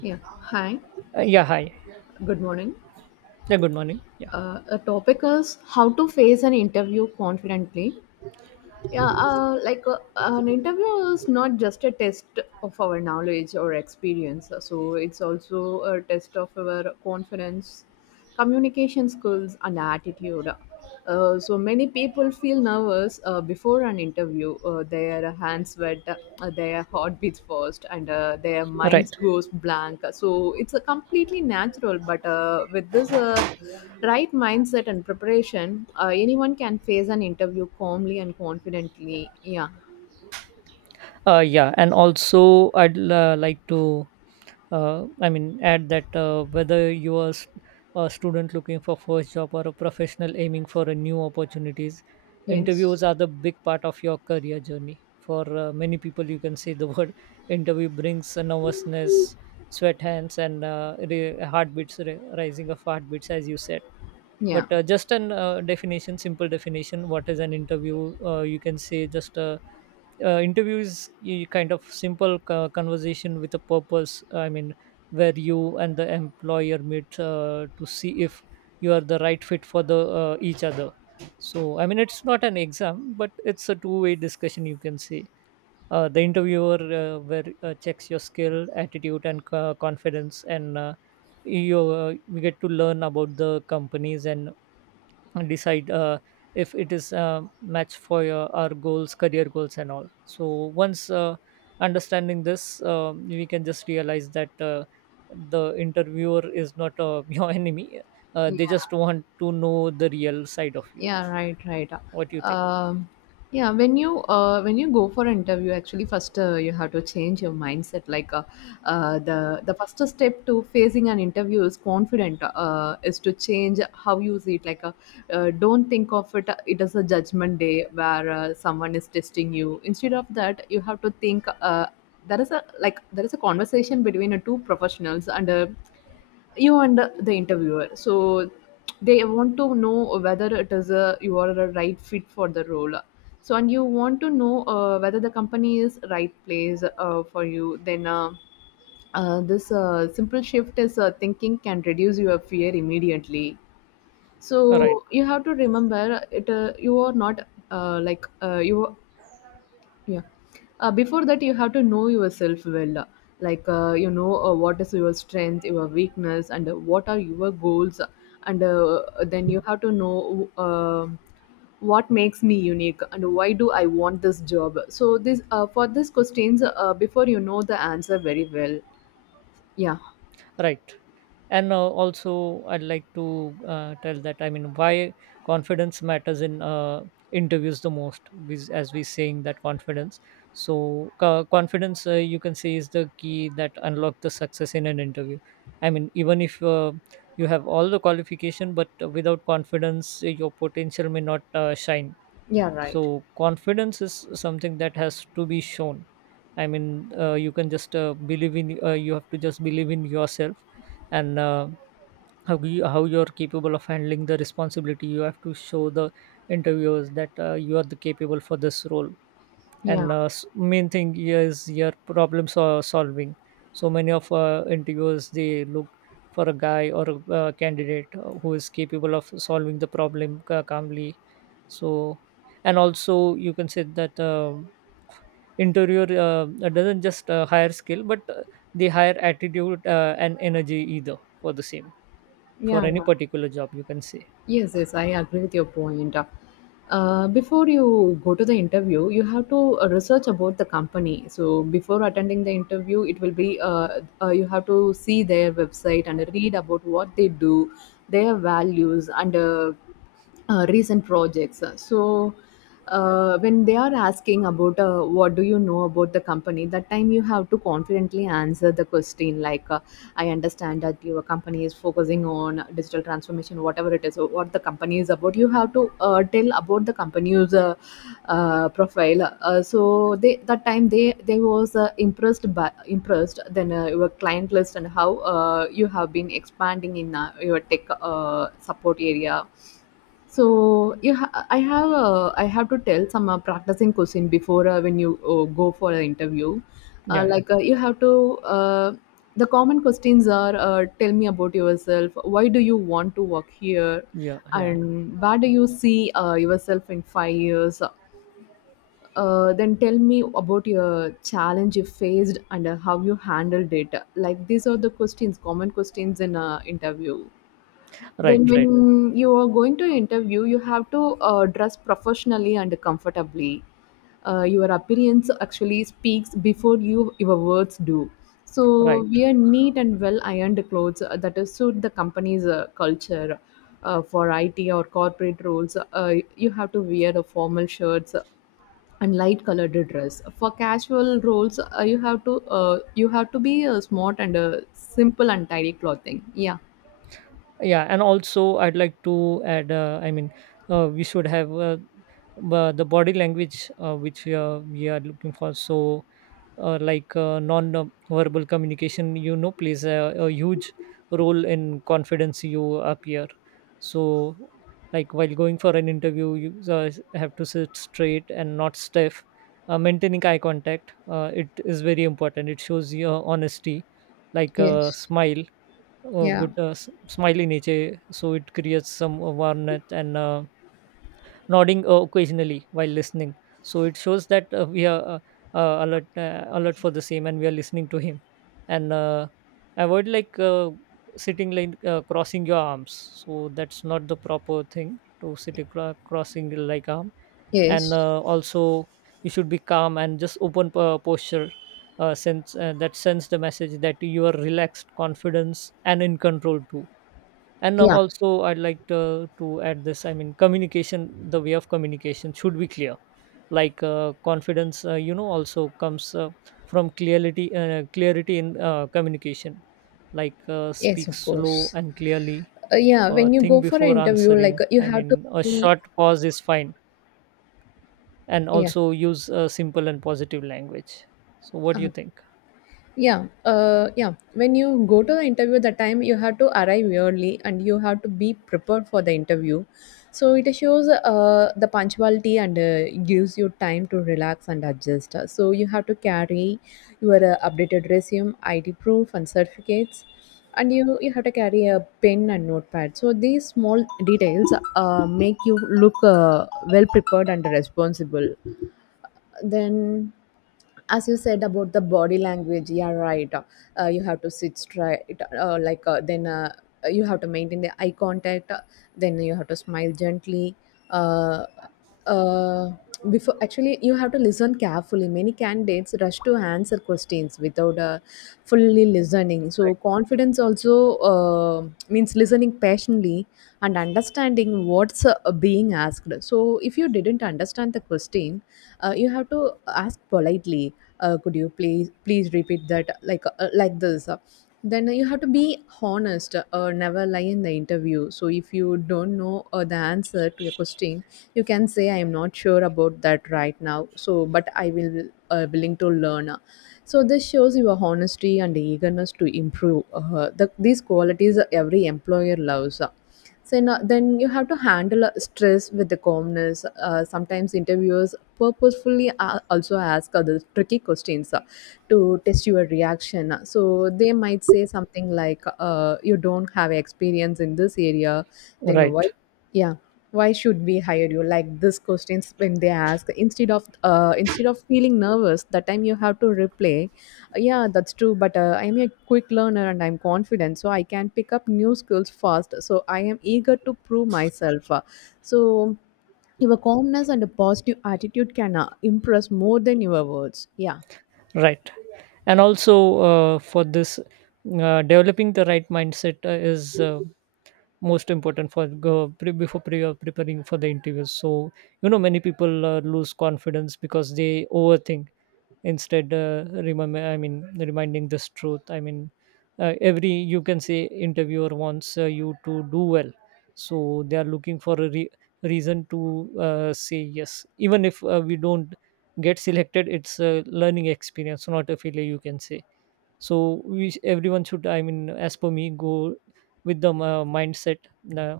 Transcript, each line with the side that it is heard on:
left: Yeah. Hi.
right: Yeah, hi.
left: Good morning.
right: Yeah, good morning. Yeah,
left: A topic is how to face an interview confidently. An interview is not just a test of our knowledge or experience. So it's also a test of our confidence, communication skills, and attitude. So many people feel nervous before an interview. Their hands sweat, their heartbeats fast, and their minds
right: right.
left: goes blank. So it's a completely natural. But with this right mindset and preparation, anyone can face an interview calmly and confidently. Yeah.
right: Yeah, and also I'd like to, add that whether you are a student looking for first job or a professional aiming for a new opportunities,
left: Yes.
right: interviews are the big part of your career journey. For many people, you can say the word interview brings a nervousness, sweat hands, and heartbeats, rising of heartbeats, as you said,
left: Yeah.
right: but just an definition simple definition what is an interview, you can say just interview is kind of simple conversation with a purpose, I mean, where you and the employer meet to see if you are the right fit for the each other. So I mean it's not an exam but it's a two-way discussion, you can say. Uh, The interviewer where checks your skill, attitude and confidence, and you we get to learn about the companies and decide if it is a match for your, our goals, career goals and all. So once understanding this, we can just realize that the interviewer is not your enemy. Uh, They just want to know the real side of you.
left: Yeah, right, right.
right: What do you think?
left: Um, yeah, when you go for an interview, actually, first you have to change your mindset. The first step to facing an interview is confident. Is to change how you see it. Don't think of it. It is a judgment day where someone is testing you. Instead of that, you have to think. There is a conversation between two professionals and. You and the interviewer. So they want to know whether it is a you are a right fit for the role. So and you want to know whether the company is right place for you. Then this simple shift is thinking can reduce your fear immediately.
right: All right.
left: So you have to remember it. You are not you yeah. Before that, you have to know yourself well. Like, what is your strength, your weakness, and what are your goals. And then you have to know what makes me unique and why do I want this job. So, this for these questions, before you know the answer very well. Yeah.
right: Right. And also I'd like to tell that, I mean, why confidence matters in interviews the most. As we saying that confidence, so confidence, you can say, is the key that unlock the success in an interview. I mean, even if you have all the qualification but without confidence your potential may not shine.
left: Yeah, right.
right: So confidence is something that has to be shown. I mean, you can just believe in. You have to just believe in yourself, and how you how you're capable of handling the responsibility. You have to show the interviewers that you are the capable for this role.
left: Yeah.
right: And main thing here is your problem solving. So many of interviewers, they look for a guy or a candidate who is capable of solving the problem calmly. So, and also you can say that, interior doesn't just hire skill but they hire attitude and energy either for the same, for
left: Yeah.
right: any particular job, you can say.
left: Yes, yes, I agree with your point. Before you go to the interview, you have to research about the company. So before attending the interview, it will be you have to see their website and read about what they do, their values, and recent projects. So when they are asking about what do you know about the company, that time you have to confidently answer the question like. I understand that your company is focusing on digital transformation, whatever it is, or what the company is about. You have to tell about the company's profile. So they that time they was impressed then your client list and how you have been expanding in your tech support area. So I have to tell some practicing question before when you go for an interview
right: Yeah,
left: you have to the common questions are tell me about yourself, why do you want to work here,
right: yeah, yeah, yeah.
left: and where do you see yourself in 5 years, then tell me about your challenge you faced and how you handled it. Like these are the questions, common questions in a interview.
right: Right,
left: Then when
right: right,
left: you are going to interview, you have to dress professionally and comfortably. Your appearance actually speaks before you your words do.
right: right.
left: So wear neat and well ironed clothes that is suit the company's culture. For IT or corporate roles, you have to wear the formal shirts and light colored dress. For casual roles, you have to be smart and simple and tidy clothing. Yeah.
right: Yeah, and also I'd like to add. We should have the body language which we are looking for. So non-verbal communication, you know, plays a huge role in confidence you appear. So, like while going for an interview, you have to sit straight and not stiff. Maintaining eye contact, it is very important. It shows your honesty, like a
left: Yes.
right: smile, a
left: Yeah.
right: good smile in nature. So it creates some warmth and nodding occasionally while listening. So it shows that we are alert for the same, and we are listening to him. And avoid sitting crossing your arms. So that's not the proper thing to sit crossing like arm. And
left: Yes.
right: also you should be calm and just open posture. Sense That sends the message that you are relaxed, confidence, and in control too. And now
left: Yeah.
right: also I'd like to add this, I mean, communication, the way of communication should be clear, like confidence, you know, also comes from clarity, clarity in communication. Like
left: Yes,
right: speak
left: of
right: slow
left: course.
right: and clearly,
left: Yeah,
right: or
left: when you
right: think
left: go for an
right: before
left: interview,
right: answering,
left: you
right: I
left: have to
right: mean a
left: be,
right: short pause is fine, and
left: yeah,
right: also use simple and positive language. So what do you
left: uh,
right: think?
left: yeah. When you go to the interview, the time you have to arrive early and you have to be prepared for the interview. So it shows the punctuality and gives you time to relax and adjust. So you have to carry your updated resume, ID proof, and certificates, and you have to carry a pen and notepad. So these small details make you look well prepared and responsible. Then, as you said about the body language, yeah, right. You have to sit straight, like then you have to maintain the eye contact. Then you have to smile gently. Uh, uh, Before actually, you have to listen carefully. Many candidates rush to answer questions without fully listening. So confidence also means listening patiently and understanding what's being asked. So if you didn't understand the question, you have to ask politely, could you please repeat that, like this then you have to be honest. Never lie in the interview. So if you don't know the answer to a question, you can say I am not sure about that right now, so but I will willing to learn. So this shows your honesty and eagerness to improve, these qualities every employer loves. So now, then you have to handle stress with the calmness. Sometimes interviewers purposefully also ask other tricky questions to test your reaction. So they might say something like, you don't have experience in this area, then why
right: Right,
left: yeah why should we hire you. Like this questions when they ask, instead of instead of feeling nervous, that time you have to reply. Yeah, that's true, but I'm a quick learner and I'm confident, so I can pick up new skills fast, so I am eager to prove myself. So your calmness and a positive attitude can impress more than your words. Yeah,
right: right. And also for this developing the right mindset is most important for go pre- before pre- preparing for the interviews. So you know many people lose confidence because they overthink. Instead, remember, I mean reminding this truth, I mean every, you can say, interviewer wants you to do well. So they are looking for a reason to say yes. Even if we don't get selected, it's a learning experience, not a failure, you can say. So we, everyone should, I mean, as per me, go with the mindset uh,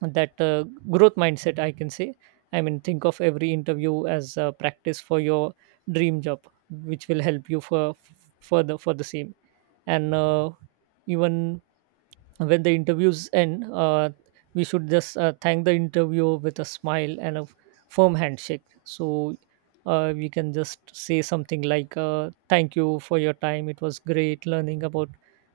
right: that growth mindset, I can say. I mean, think of every interview as a practice for your dream job, which will help you for further for the same. And even when the interviews end, we should just thank the interviewer with a smile and a firm handshake. So we can just say something like, "Thank you for your time. It was great learning about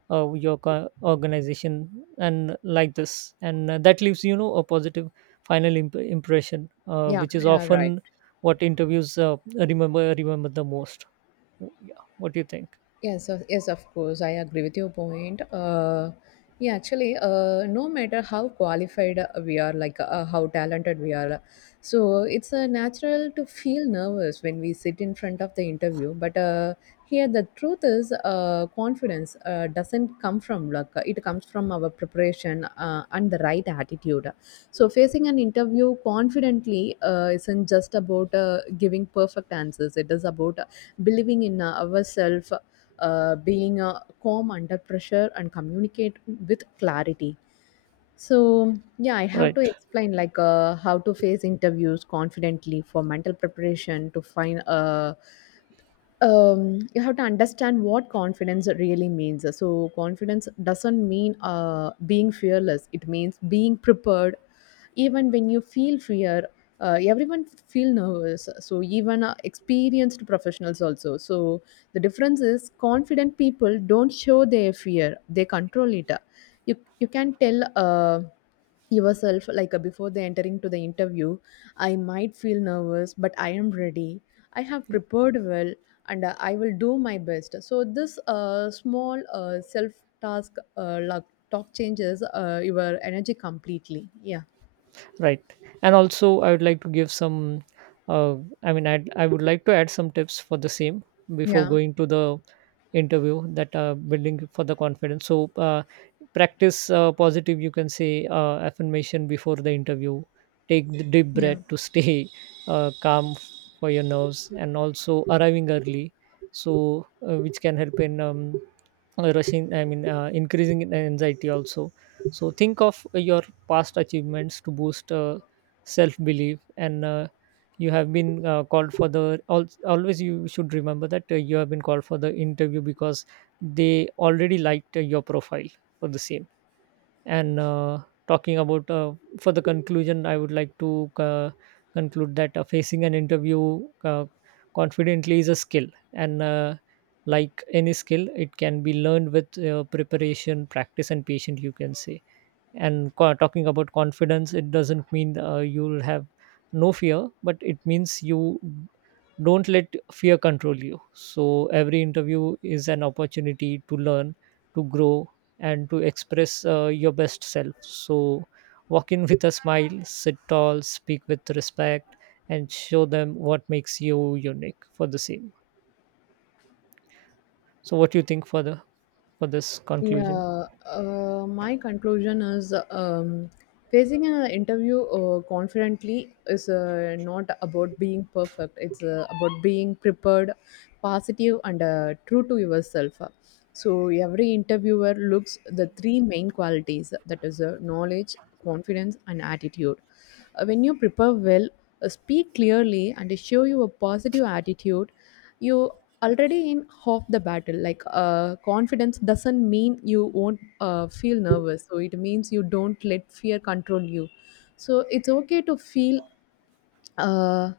right: your organization," and like this, and that leaves, you know, a positive final impression,
left: yeah,
right: which is
left: yeah, right.
right: often what interviews remember the most. Yeah, what do you think?
left: Yes, of course. I agree with your point. Yeah, actually, no matter how qualified we are, how talented we are, so it's natural to feel nervous when we sit in front of the interview. But Here, the truth is, confidence doesn't come from luck. It comes from our preparation and the right attitude. So, facing an interview confidently isn't just about giving perfect answers. It is about believing in ourselves, being calm under pressure and communicate with clarity. So, yeah, I have
right: Right,
left: to explain like how to face interviews confidently. For mental preparation to find you have to understand what confidence really means. So, confidence doesn't mean being fearless, it means being prepared even when you feel fear. Everyone feel nervous, so even experienced professionals also. So the difference is, confident people don't show their fear, they control it. You can tell yourself, before they entering to the interview, I might feel nervous but I am ready, I have prepared well, and I will do my best. So this small self task, like talk, changes your energy completely. Yeah.
right: right. And also I would like to give some, uh, I would like to add some tips for the same before
left: Yeah.
right: going to the interview. That building for the confidence. So practice positive, you can say, affirmation before the interview. Take the deep
left: Yeah,
right: breath to stay calm for your nerves, and also arriving early, so which can help in rushing, I mean increasing in anxiety also. So think of your past achievements to boost self belief. And you have been called for the al- always you should remember that you have been called for the interview because they already liked your profile for the same. And talking about for the conclusion, I would like to conclude that facing an interview confidently is a skill, and like any skill, it can be learned with preparation, practice and patience, you can say. And talking about confidence, it doesn't mean you'll have no fear, but it means you don't let fear control you. So every interview is an opportunity to learn, to grow, and to express your best self. So walk in with a smile, sit tall, speak with respect, and show them what makes you unique for the same. So what do you think for the, for this conclusion?
left: yeah. My conclusion is facing an interview confidently is not about being perfect. It's about being prepared, positive, and true to yourself. So every interviewer looks the three main qualities, that is knowledge, confidence, and attitude. When you prepare well, speak clearly, and show you a positive attitude. You already in half the battle. Confidence doesn't mean you won't feel nervous, so it means you don't let fear control you. So it's okay to feel. uh,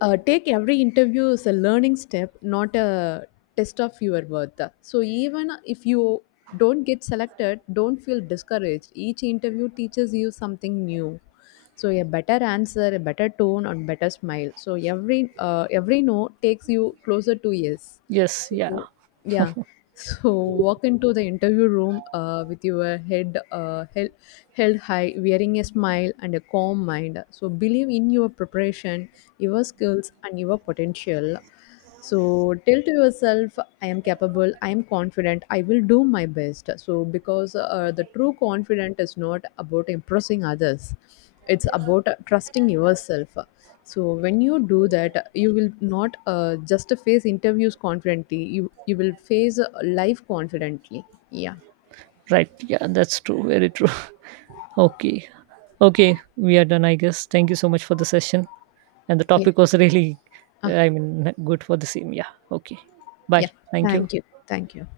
left: Take every interview as a learning step, not a test of your worth. So even if you don't get selected, don't feel discouraged. Each interview teaches you something new, so a better answer, a better tone, and better smile. So every no takes you closer to yes.
right: Yes,
left: So
right: yeah.
left: yeah. So walk into the interview room with your head held high, wearing a smile and a calm mind. So believe in your preparation, your skills, and your potential. So tell to yourself, I am capable, I am confident, I will do my best. So, because the true confident is not about impressing others, it's about trusting yourself. So, when you do that, you will not just face interviews confidently, you will face life confidently. Yeah,
right: Right, yeah, that's true, very true. Okay. Okay, we are done, I guess. Thank you so much for the session. And the
left: yeah,
right: topic was really,
left: uh,
right: I mean, good for the same. Yeah. Okay.
left: yeah.
right: Bye. Thank you.
left: Thank you, thank you.